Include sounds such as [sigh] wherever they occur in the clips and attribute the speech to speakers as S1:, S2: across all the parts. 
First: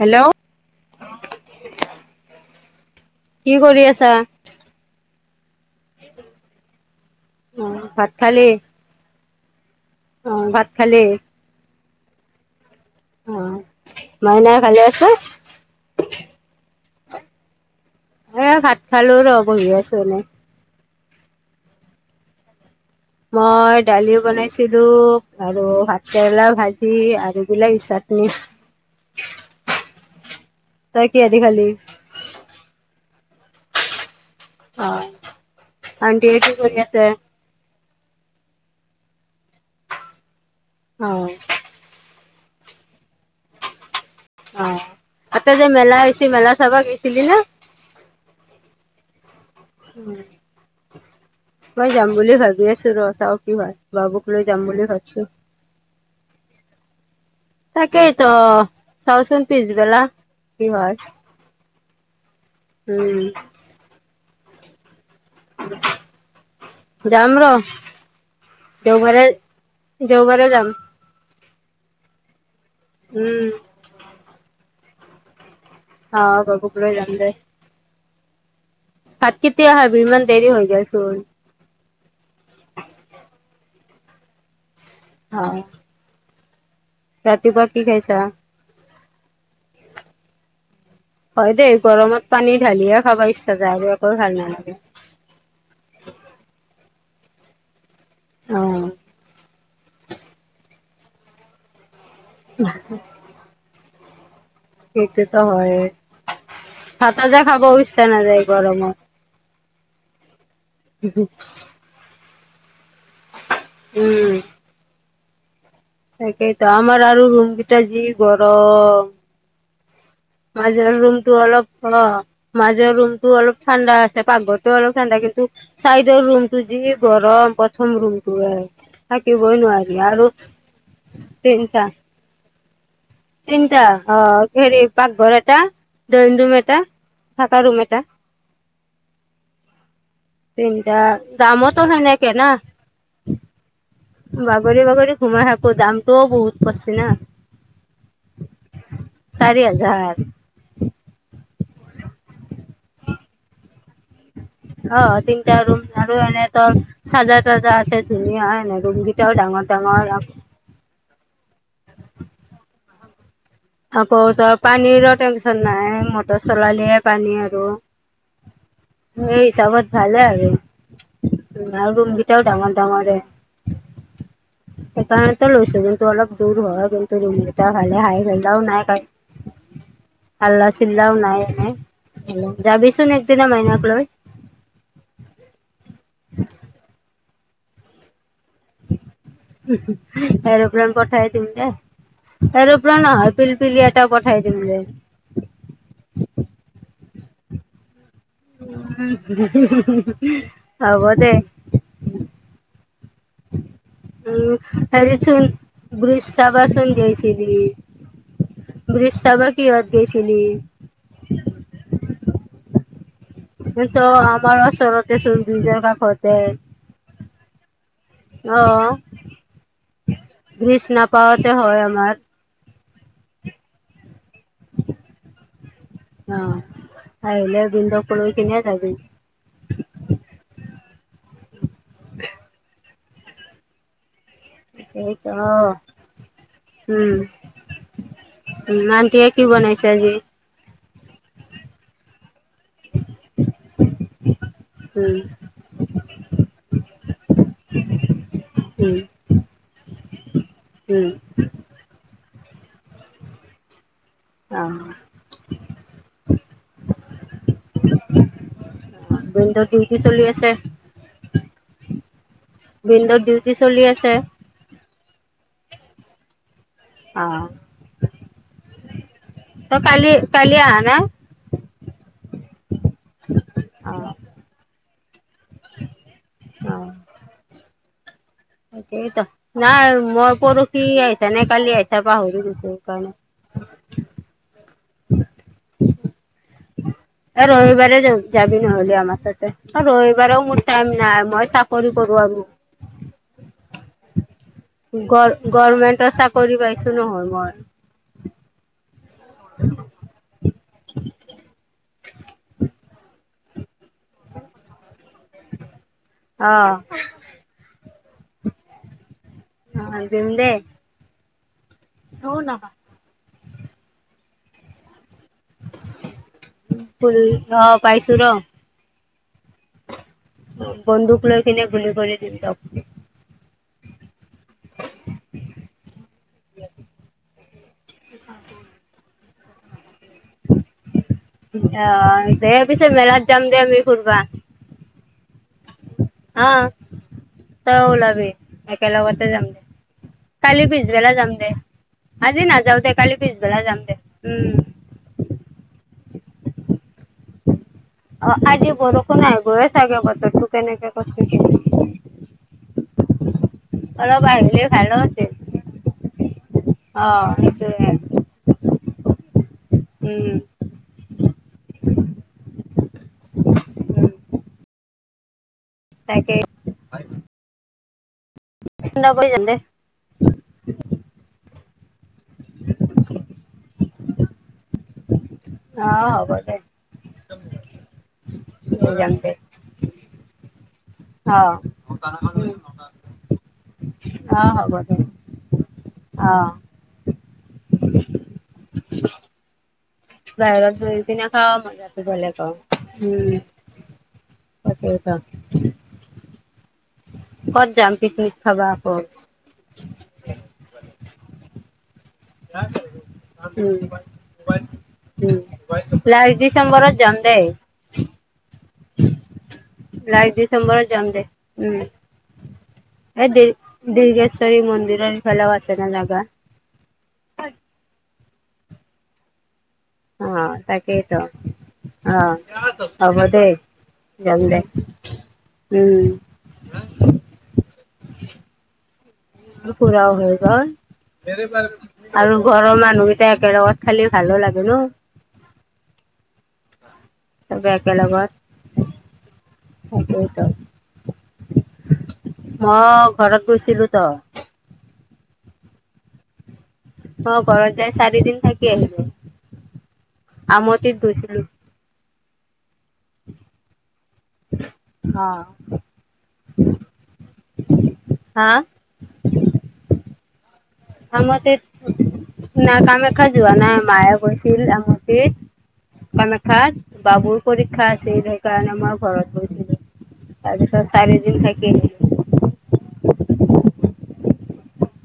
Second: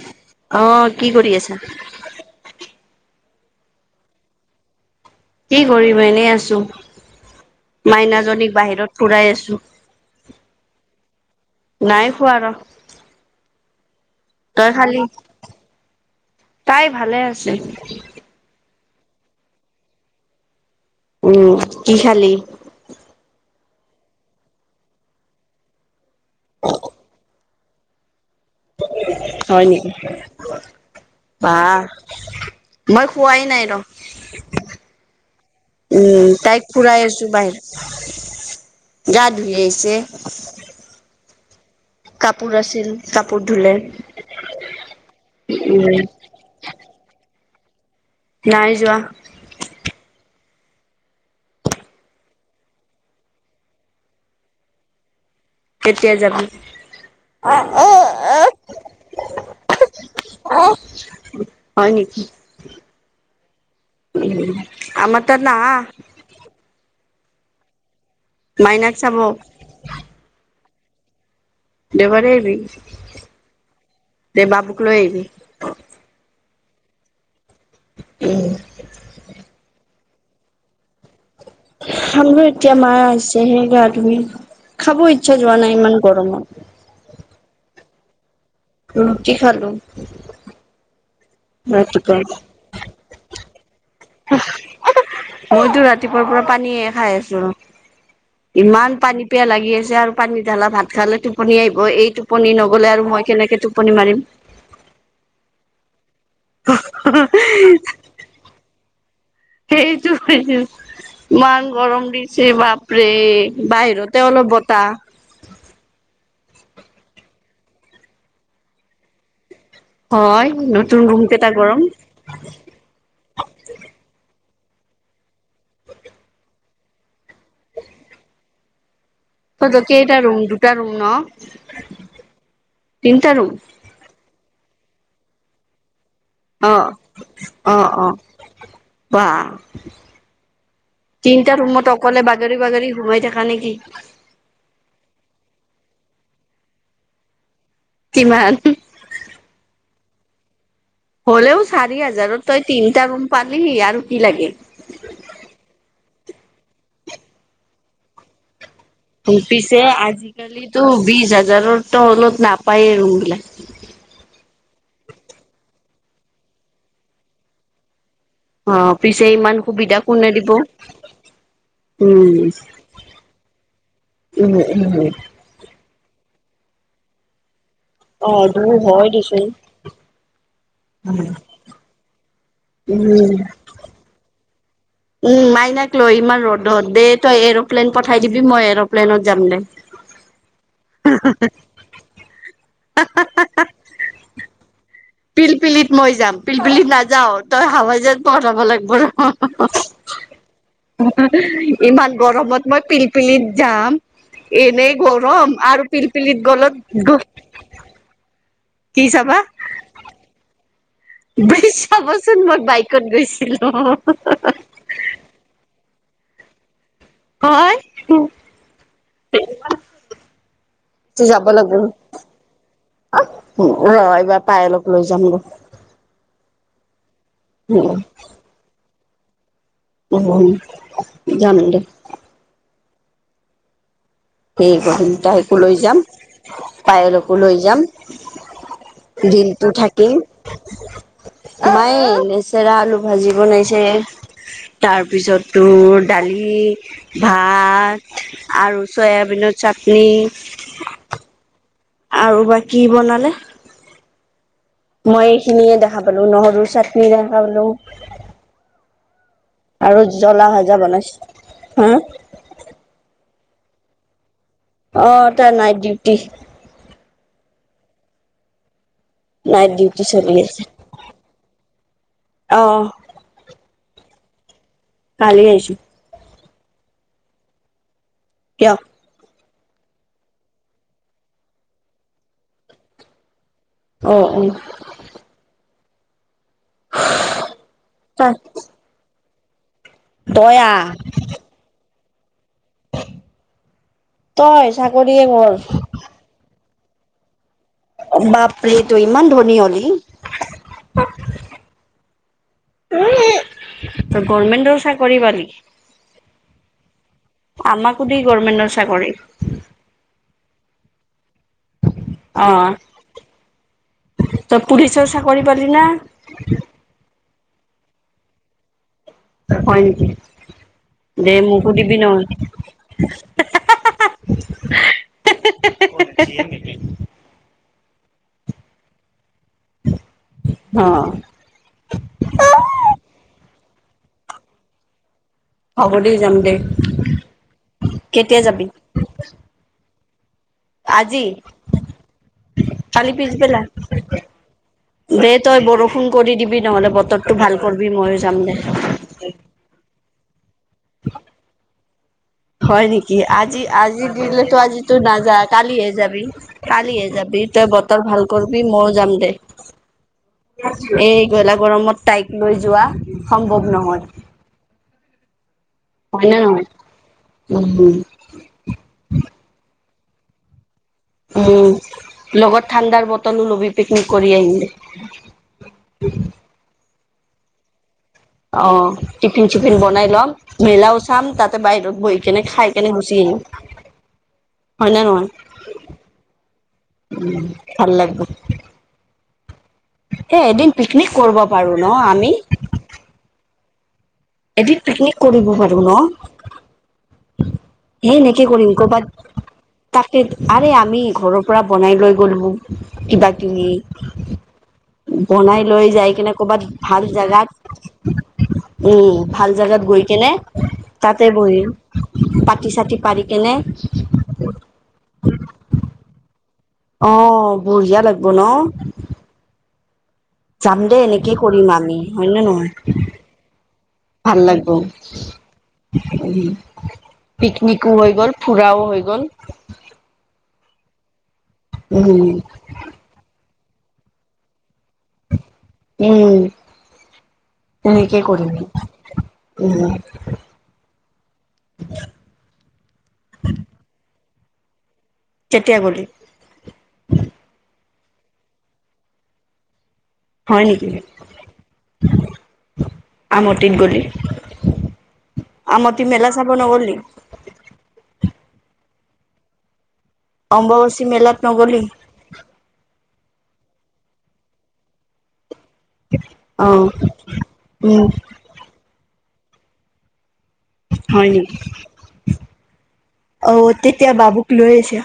S1: Hello
S2: অহ' কি কৰি আছা?
S1: কি কৰি আছা?
S2: কি কৰিম, এনেই আছো,
S1: অ', ভাত খালি?
S2: মাইনাজনীক বাহিৰত ফুৰাই আছোঁ।
S1: অ' ভাত খালে?
S2: নাই খোৱা ৰহ
S1: অ' মাইনাই ভালে
S2: খালি
S1: আছে?
S2: তাই ভালে আছে।
S1: এই ভাত খালোঁ ৰহ বহি আছোঁ এনে
S2: উম, কি খালি?
S1: মই দালিও বনাইছিলোঁ আৰু ভাত কেৰেলা ভাজি আৰু বিলাহী চাটনি
S2: হয় নেকি,
S1: তই কিহেদি খালি?
S2: বাহ মই পোৱাই নাই ৰহ
S1: অ',
S2: উম,
S1: আন্টিয়ে কি
S2: তাইক
S1: কৰি আছে?
S2: ফুৰাই আছোঁ বাহিৰত গা ধুই আহিছে।
S1: অহ'।
S2: কাপোৰ আছিল কাপোৰ ধুলে।
S1: অ' তাতে যে
S2: উম
S1: মেলা হৈছিল মেলা চাবা গৈছিলি নে?
S2: নাই যোৱা।
S1: উম। মই যাম বুলি ভাবি আছোঁ ৰ চাও কি হয় বাবুক লৈ যাম বুলি ভাবিছোঁ।
S2: কেতিয়া যাবি?
S1: তাকেইতো চাওচোন পিছবেলা। কি হয়।
S2: হয় নেকি।
S1: উম।
S2: উম আমাৰ তাত নাহা?
S1: যাম ৰ
S2: মাইনাক চাব
S1: দেওবাৰে দেওবাৰে যাম।
S2: দেওবাৰে আহিবি?
S1: উম।
S2: দে বাবুক লৈ আহিবি।
S1: অ' বাবুক লৈ যাম দে।
S2: উম।
S1: ভাত কেতিয়া খাবি? ইমান দেৰি হৈ গেল চোন।
S2: খাম ৰহ এতিয়া মা আহিছে হে গা ধুই খাব ইচ্ছা
S1: অ
S2: যোৱা নাই ইমান গৰমত।
S1: ৰাতিপুৱা কি খাইছা?
S2: ৰুটি খালো।
S1: হয় দেই, গৰমত
S2: ৰাতিপুৱা।
S1: পানী ঢালিয়ে খাবা ইচ্ছা যায় আৰ'।
S2: মইতো ৰাতিপুৱাৰ পৰা পানীয়ে খাই আছোঁ
S1: অ
S2: ৰ'। ইমান পানী পিয়াহ লাগি আছে। আৰু পানী ঢালা ভাত খালে টোপনি আহিব এইটো টোপনি নগ'লে আৰু মই কেনেকৈ টোপনি মাৰিম।
S1: সেইটোতো হয়ে। ভাত আঞ্জা খাবও ইচ্ছা নাযায় এই গৰমত।
S2: সেইটো ইমান গৰম দিছে বাপ ৰে বাহিৰতে
S1: উম
S2: অলপ বতাহ।
S1: তাকেইতো আমাৰ আৰু ৰুমকেইটা যি গৰম
S2: হয়
S1: মাজৰ
S2: নতুন ৰুম
S1: ৰুমটো
S2: কেইটা গৰম
S1: অলপ অ', মাজৰ ৰুমটো অলপ ঠাণ্ডা আছে পাকঘ টো অলপ ঠাণ্ডা কিন্তু চাইডৰ ৰুম টো যি গৰম প্ৰথম ৰুম থাকিবই
S2: তহঁতৰ
S1: নোৱাৰি
S2: কেইটা
S1: আৰু
S2: ৰুম দুটা ৰুম ন
S1: চনিটা
S2: তিনটা ৰুম
S1: তিনিটা অ' খৰি পাকঘৰ এটা দৈন ৰুম
S2: অ
S1: এটা, থাকা
S2: অ
S1: ৰুম এটা।
S2: অ বাহ
S1: তিনিটা
S2: তিনটা
S1: দামোতো
S2: ৰুমত অকলে
S1: সেনেকে ন
S2: বাগৰি বাগৰি সোমাই থাকা নেকি
S1: বাগৰি বাগৰি ঘোমাই থাকোঁ দামটোও বহুত পচ্ছি না।
S2: কিমান
S1: চাৰি হাজাৰ
S2: হ'লেও চাৰি হাজাৰত তই তিনটা ৰুম পালিহি আৰু কি লাগে
S1: অ, তিনটা ৰুম আৰু এনে তৰ চাজা তাজা আছে। ধুনীয়া এনেক
S2: পিছে আজিকালিো বিশ হাজাৰ তো অলত নাপায়েই ৰুম বিলাক
S1: আকৌ তই পানীৰো টেনচন নাই মটৰ চলালিয়ে পানী আৰু।
S2: অ', পিছে ইমান সুবিধা কোনে দিব?
S1: উম, আৰু ৰুম
S2: উম
S1: গেইটাও ডাঙৰ ডাঙৰে
S2: উম উম
S1: সেইকাৰণেতো লৈছদোন টো অলপ দূৰ হয় কিন্তু ৰুমকেইটা ভালে হাই ভ
S2: উ, হয় দিচোন।
S1: হাল্লা চিল্লাও নাই এনে, যাবিচোন
S2: উম
S1: একদিনা মইনাক লৈ।
S2: [unintelligible] এৰোপ্লেন পঠাই দিবি মই এৰপ্লেনত যাম। দে
S1: এৰোপ্লেন পঠাই দিম দে। এৰোপ্লেন নহয়, পিলপিলিয়া এটা পঠাই দিম দে।
S2: পিলপিলিত মই যাম, পিলপিলিত নাযাও, তই হাৱা যেন [unintelligible] লাগব ৰ,
S1: হ'ব দে
S2: ইমান গৰমত মই পিলপি [unintelligible] যাম।
S1: উম
S2: এনেই
S1: হেৰিচোন
S2: গৰম আৰু
S1: ব্ৰিজ
S2: পিলপিলিত
S1: চাবাচোন
S2: গলত গ
S1: গৈছিলি ব্ৰিজ চাব কিহত গৈছিলি?
S2: ব্ৰিজ চাবচোন মই বাইকত গৈছ
S1: [unintelligible] ত আমাৰ ওচৰতে চোন ব্ৰিজৰ কাষতে
S2: হয়।
S1: অ ব্ৰিজ
S2: যাব
S1: নাপাৱতে
S2: লাগিব
S1: হয় আমাৰ।
S2: [unintelligible] ৰ' এইবাৰ পাই অলপ লৈ যাম ৰ',
S1: অ আহিলে
S2: উম।
S1: বিন্দুক লৈ কিনে যাবি
S2: উম, যাম দে।
S1: [inaudible]
S2: সেই [unintelligible]
S1: এইটো
S2: সেকো
S1: অ
S2: লৈ যাম,
S1: উম
S2: পায়লকো লৈ যাম।
S1: উম আন্টিয়ে কি
S2: দিনটো
S1: বনাইছে আজি
S2: থাকিম। মাই লেচেৰা আলু ভাজি বনাইছে।
S1: উম
S2: তাৰপিছত তোৰ দালি, ভাত আৰু
S1: উম
S2: চয়াবিনৰ চাটনি
S1: উম
S2: আৰু বা কি বনালে। মই এইখিনিয়ে দেখা পালো, নহৰুৰ চাটনি দেখা পালো।
S1: ভিনদেউৰ ডিউটি
S2: আৰু
S1: চলি
S2: জ্বলা
S1: আছে,
S2: ভাজা বনাইছে। হা
S1: ভিনদেউৰ ডিউট কি চলি আছে।
S2: অ, তাৰ নাইট ডিউটি।
S1: আহ।
S2: নাইট
S1: ত।
S2: ডিউটি
S1: কাল
S2: চলি
S1: কালি
S2: আছে।
S1: আনাই।
S2: অ
S1: অ।
S2: কালি আহিছো।
S1: অ।
S2: দিয়ক
S1: সেইতো নাই মই পৰহি আহিছা, নে কালি আহিছা পাহৰি গৈছো। সেইকাৰণে
S2: অ অ
S1: এই ৰবিবাৰে
S2: ত
S1: যাবি নহ'লে আমাৰ তাত আৰু ৰ এইবাৰও
S2: তই
S1: মোৰ
S2: আহ
S1: টাইম নাই। মই চাকৰি কৰো আৰু।
S2: তই চাকৰিয়ে
S1: গ
S2: কৰ
S1: গভমেন্টৰ চাকৰি পাইছো নহয় মই।
S2: বাপৰে তই ইমান ধনী হলি? ত গভৰ্মেন্ত চাকৰি পালি?
S1: অ
S2: আমাক সুধেই গভমেণ্টৰ চাকৰি।
S1: অ, দিম দে।
S2: অ
S1: [unintelligible]
S2: তই, পুলিচৰ চাকৰি পালি নে?
S1: ফুল অ, পাইছো ন।
S2: হয়, নেকি। দে
S1: লৈ কিনে
S2: মোকো
S1: গুলি
S2: দিবি
S1: কৰি
S2: নহ'লে।
S1: দিম
S2: হা-
S1: তক
S2: হা -হা অ।
S1: দেমি ফুৰবা।
S2: হ'ব দে যাম
S1: হা,
S2: দে।
S1: তই ওলাবি।
S2: কেতিয়া যাবি?
S1: একেলগতে যাম দে। কালি পিছবেলা
S2: আজি?
S1: যাম দে। আজি নাযাওঁ দে, কালি পিছবেলা যাম দে। উম।
S2: দে তই বৰষুণ কৰি দিবি নহ'লে বতৰটো ভাল। কৰিবি ময়ো
S1: অ,
S2: যাম দে।
S1: আজি বৰষুণাই আহিবই চাগে। বতৰ তোক কেনেকে কওঁচোন।
S2: হয় নেকি? আজি -আজি দিলেতো আজ
S1: ভাল
S2: টো
S1: আছিল
S2: নাযায় কালিহে যাবি-
S1: অ
S2: কালিহে যাবি তই
S1: সেইটোয়ে
S2: বতৰ ভাল। কৰিবি ময়ো যাম দে।
S1: উম।
S2: এই গেলা গৰমত তাইক লৈ যোৱা সম্ভৱ নহয়।
S1: উম
S2: হয়
S1: তাকে
S2: নে নহয়।
S1: ঠাণ্ডা পৰি যায় দে।
S2: উম, লগত ঠাণ্ডাৰ বটল লবি পিকনিক কৰি আহিম দে।
S1: অ, হ'ব দে।
S2: অ,
S1: যাম দে
S2: টিফিন- চিফিন বনাই ল'ম। মেলাও চাম
S1: অ
S2: তাতে বাহিৰত বহি কিনে খাই কেনে গুচি আহিম।
S1: অ, হ'ব
S2: হয়
S1: দে
S2: নে নহয়?
S1: অহ।
S2: ভাল লাগব। এ এদিন
S1: বাহিৰত গৈ
S2: পিকনিক
S1: কিনে
S2: কৰিব
S1: খাওঁ
S2: পাৰো ন
S1: মজাটো
S2: আমি
S1: ভালে কাও
S2: এদিন পিকনিক কৰিব পাৰো ন।
S1: ক'ত যাম
S2: সেই
S1: পিকনিক
S2: নেকে
S1: খাবা
S2: কৰিম।
S1: আকৌ
S2: ক'ৰবাত তাক আৰে আমি ঘৰৰ পৰা বনাই লৈ গ'লো। কিবা কিবি
S1: উম উম
S2: বনাই লৈ যাই কিনে
S1: লাষ্ট
S2: কৰ' বাত
S1: ডিচেম্বৰত
S2: ভাল
S1: যাম দেই
S2: জোগাত। উম, ভাল জেগাত গৈ কেনে
S1: লাষ্ট ডিচেম্বৰত যাম দে
S2: তাতে বহিম।
S1: উম
S2: চাতি পাৰি
S1: এই
S2: কেনে
S1: দীৰ্ঘেশ্বৰী মন্দিৰৰ ফালে আছে ন জাবা।
S2: অ, বঢ়িয়া লাগিব ন।
S1: অ
S2: যাম দে।
S1: তাকেইতো
S2: এনেকেই কৰিম আমি,
S1: অ
S2: হয় নে নহয়?
S1: হ'ব দেই
S2: ভাল
S1: যাম দে
S2: লাগিব।
S1: উম
S2: পিকনিকো হৈ গ'ল, ফুৰাও হৈ গ'ল।
S1: ফুৰাও হৈ গল,
S2: উম
S1: আৰু ঘৰৰ মানুহকেইটা একেলগত খালি ভালো লাগে ন।
S2: উম।
S1: চবে
S2: তেনেকে
S1: একেলগত
S2: কৰিম উম
S1: মই ঘৰত গৈছিলো ত'।
S2: কেতিয়া গলি?
S1: অ ঘৰত গৈ চাৰি দিন থাকি আহিলো।
S2: হয় নেকি
S1: আমতিত গৈছিলো।
S2: আমটিত গলি।
S1: অ
S2: আমটি মেলা চাব নগলি?
S1: হা?
S2: অম্ববাচী মেলাত
S1: আমতিত,
S2: নগলি
S1: না কামাখ্যা যোৱা নাই, মায়ে গৈছিল আমতিত।
S2: অ
S1: কামাখ্যাত, বাবুৰ পৰীক্ষা
S2: উম
S1: আছিল সেইকাৰণে মই ঘৰত গৈছিলো। তাৰপিছত
S2: হয়
S1: চাৰিদিন
S2: নি,
S1: থাকি আহিলো
S2: অ', তেতিয়া বাবু লৈ আহিছা।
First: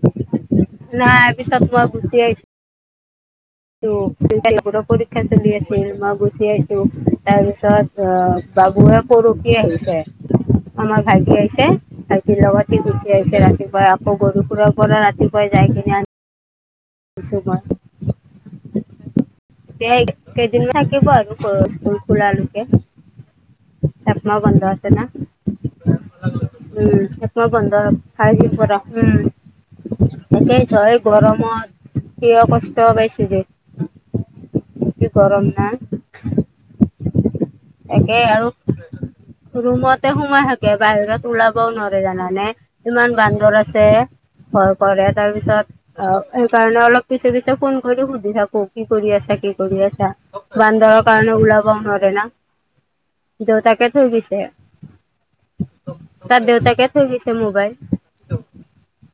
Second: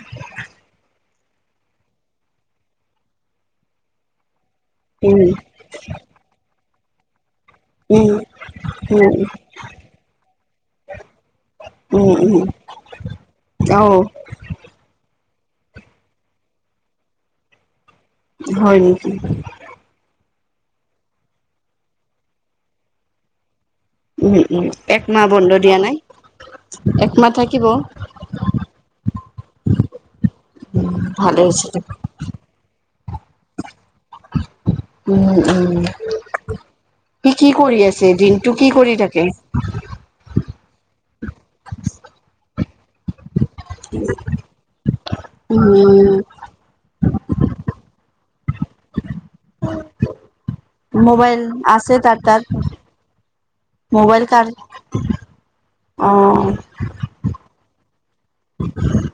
S1: নাই পিছত মই গুচি আহি চো ৰ পৰীক্ষা
S2: উম
S1: চলি আছিল, মই গুচি আহিছো। তাৰপিছত
S2: উম
S1: অ', বাবুয়ে
S2: উম
S1: পৰসি আহিছে। আমাৰ ভাইটি আহিছে,
S2: উম
S1: ভাইটিৰ
S2: উম
S1: লগতে গুচি আহিছে।
S2: অ
S1: ৰাতিপুৱা আকৌ গৰু সুুৰৰ পৰা ৰাতি যাই কিনে
S2: হয় নেকি?
S1: কেইদিন মান থাকিব আৰু, অ', স্কুল খুলা লৈকে।
S2: উম, উম, একমাহ বন্ধ দিয়া নাই?
S1: উম, একমাহ বন্ধ হল, [unintelligible] পৰা, উম। একে হয়
S2: ভালে
S1: গৰমত,
S2: হৈছে দে
S1: কিয় কষ্ট পাইছে [unintelligible] কি
S2: উম
S1: গৰম না?
S2: উম সি কি কৰি আছে
S1: তাকে আৰু,
S2: দিনটো কি কৰি থাকে
S1: ৰুমতে সোমাই বাহিৰত ওলাবও নোৱাৰে জানানে, ইমান বান্দৰ আছে, ঘৰ কৰে তাৰপিছত,
S2: উম
S1: অ', সেইকাৰণে অলপ পিছে পিছে ফোন কৰি সুধি থাকো, কি কৰি আছা, কি কৰি আছা। বান্দৰৰ কাৰণেও
S2: মোবাইল
S1: উলাবও
S2: আছে
S1: নোৱাৰো
S2: তাৰ
S1: না।
S2: তাত
S1: দেউতাকে থৈ
S2: মোবাইল
S1: দিছে।
S2: কাৰ অ
S1: তাৰ দেউতাকে থই গৈছে মোবাইল।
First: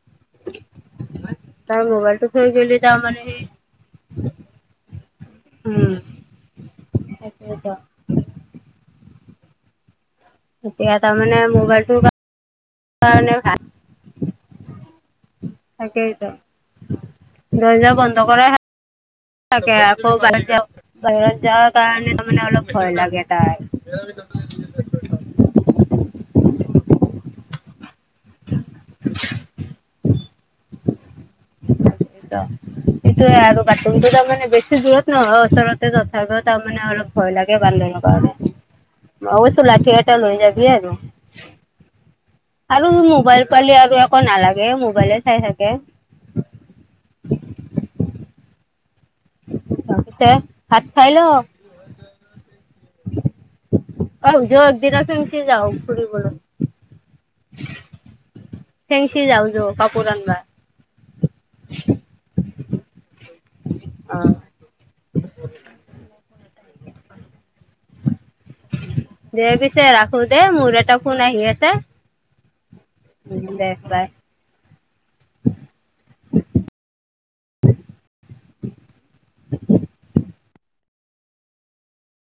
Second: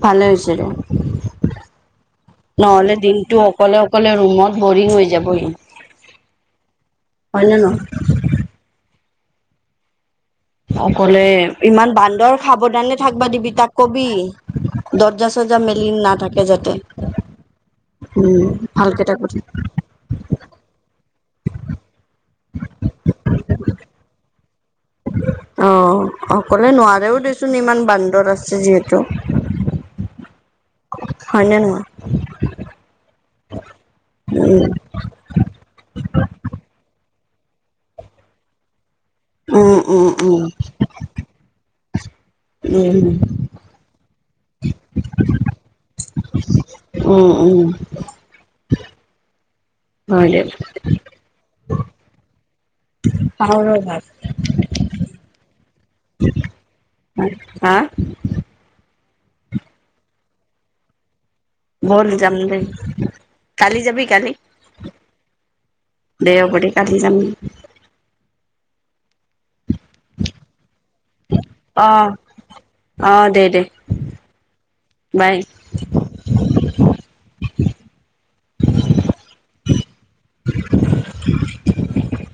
S2: ভালে হৈছে দে।
S1: তাৰ মোবাইলটো থৈ গেলি
S2: নহ'লে
S1: তাৰমানে সি
S2: দিনটো অকলে অকলে ৰুমত বৰিং হৈ যাবই।
S1: উম
S2: হয় না
S1: তাকেইতো
S2: নহয়?
S1: এতিয়া
S2: অকলে
S1: তাৰমানে
S2: ইমান
S1: মোবাইলটোৰ
S2: বান্দৰ খাব [unintelligible] থাকিবা
S1: কাৰণে
S2: দিবি
S1: ভাল
S2: তাক কবি, দৰ্জা চৰ্জা মেলি
S1: তাকেইতো
S2: নাথাকে যাতে। উম, ভালকে [unintelligible]
S1: থাকে, আকৌ [unintelligible] বাহিৰত যাব কাৰণে তাৰ মানে অলপ ভয় লাগে তাই। [unintelligible]
S2: অ', অকলে নোৱাৰেও দেচোন ইমান বান্দৰ আছে যিহেতু।
S1: [unintelligible] সেইটোয়ে
S2: হয় নে নহয়?
S1: আৰু বাক ৰূমটো তাৰ মানে বেছি
S2: উম
S1: দূৰত নহয়, ওচৰতে তথাপিও তাৰ মানে অলপ ভয় লাগে বান্দৰৰ পৰা আৰু, মই কৈছোঁ লাঠি
S2: উম
S1: এটা লৈ
S2: উম
S1: যাবি আৰু। আৰু
S2: উম
S1: মোবাইল পালি আৰু একো নালাগে, মোবাইলে চাই থাকে।
S2: উম, উম। হয়
S1: পিছে
S2: দে।
S1: ভাত খাই ল
S2: খাওঁ ৰ ভাত
S1: [unintelligible] যাওঁ ফুৰিবলে।
S2: হা?
S1: [unintelligible] কাপোৰ আনবা।
S2: হল যাম দে, কালি যাবি কালি,
S1: অ
S2: দে আগতে কাটি যাম।
S1: দে পিছে ৰাখো দে মোৰ এটা ফোন আহি আছে।
S2: অ অ
S1: উ,
S2: দে দে
S1: দেখাই
S2: বাই
S1: [inaudible]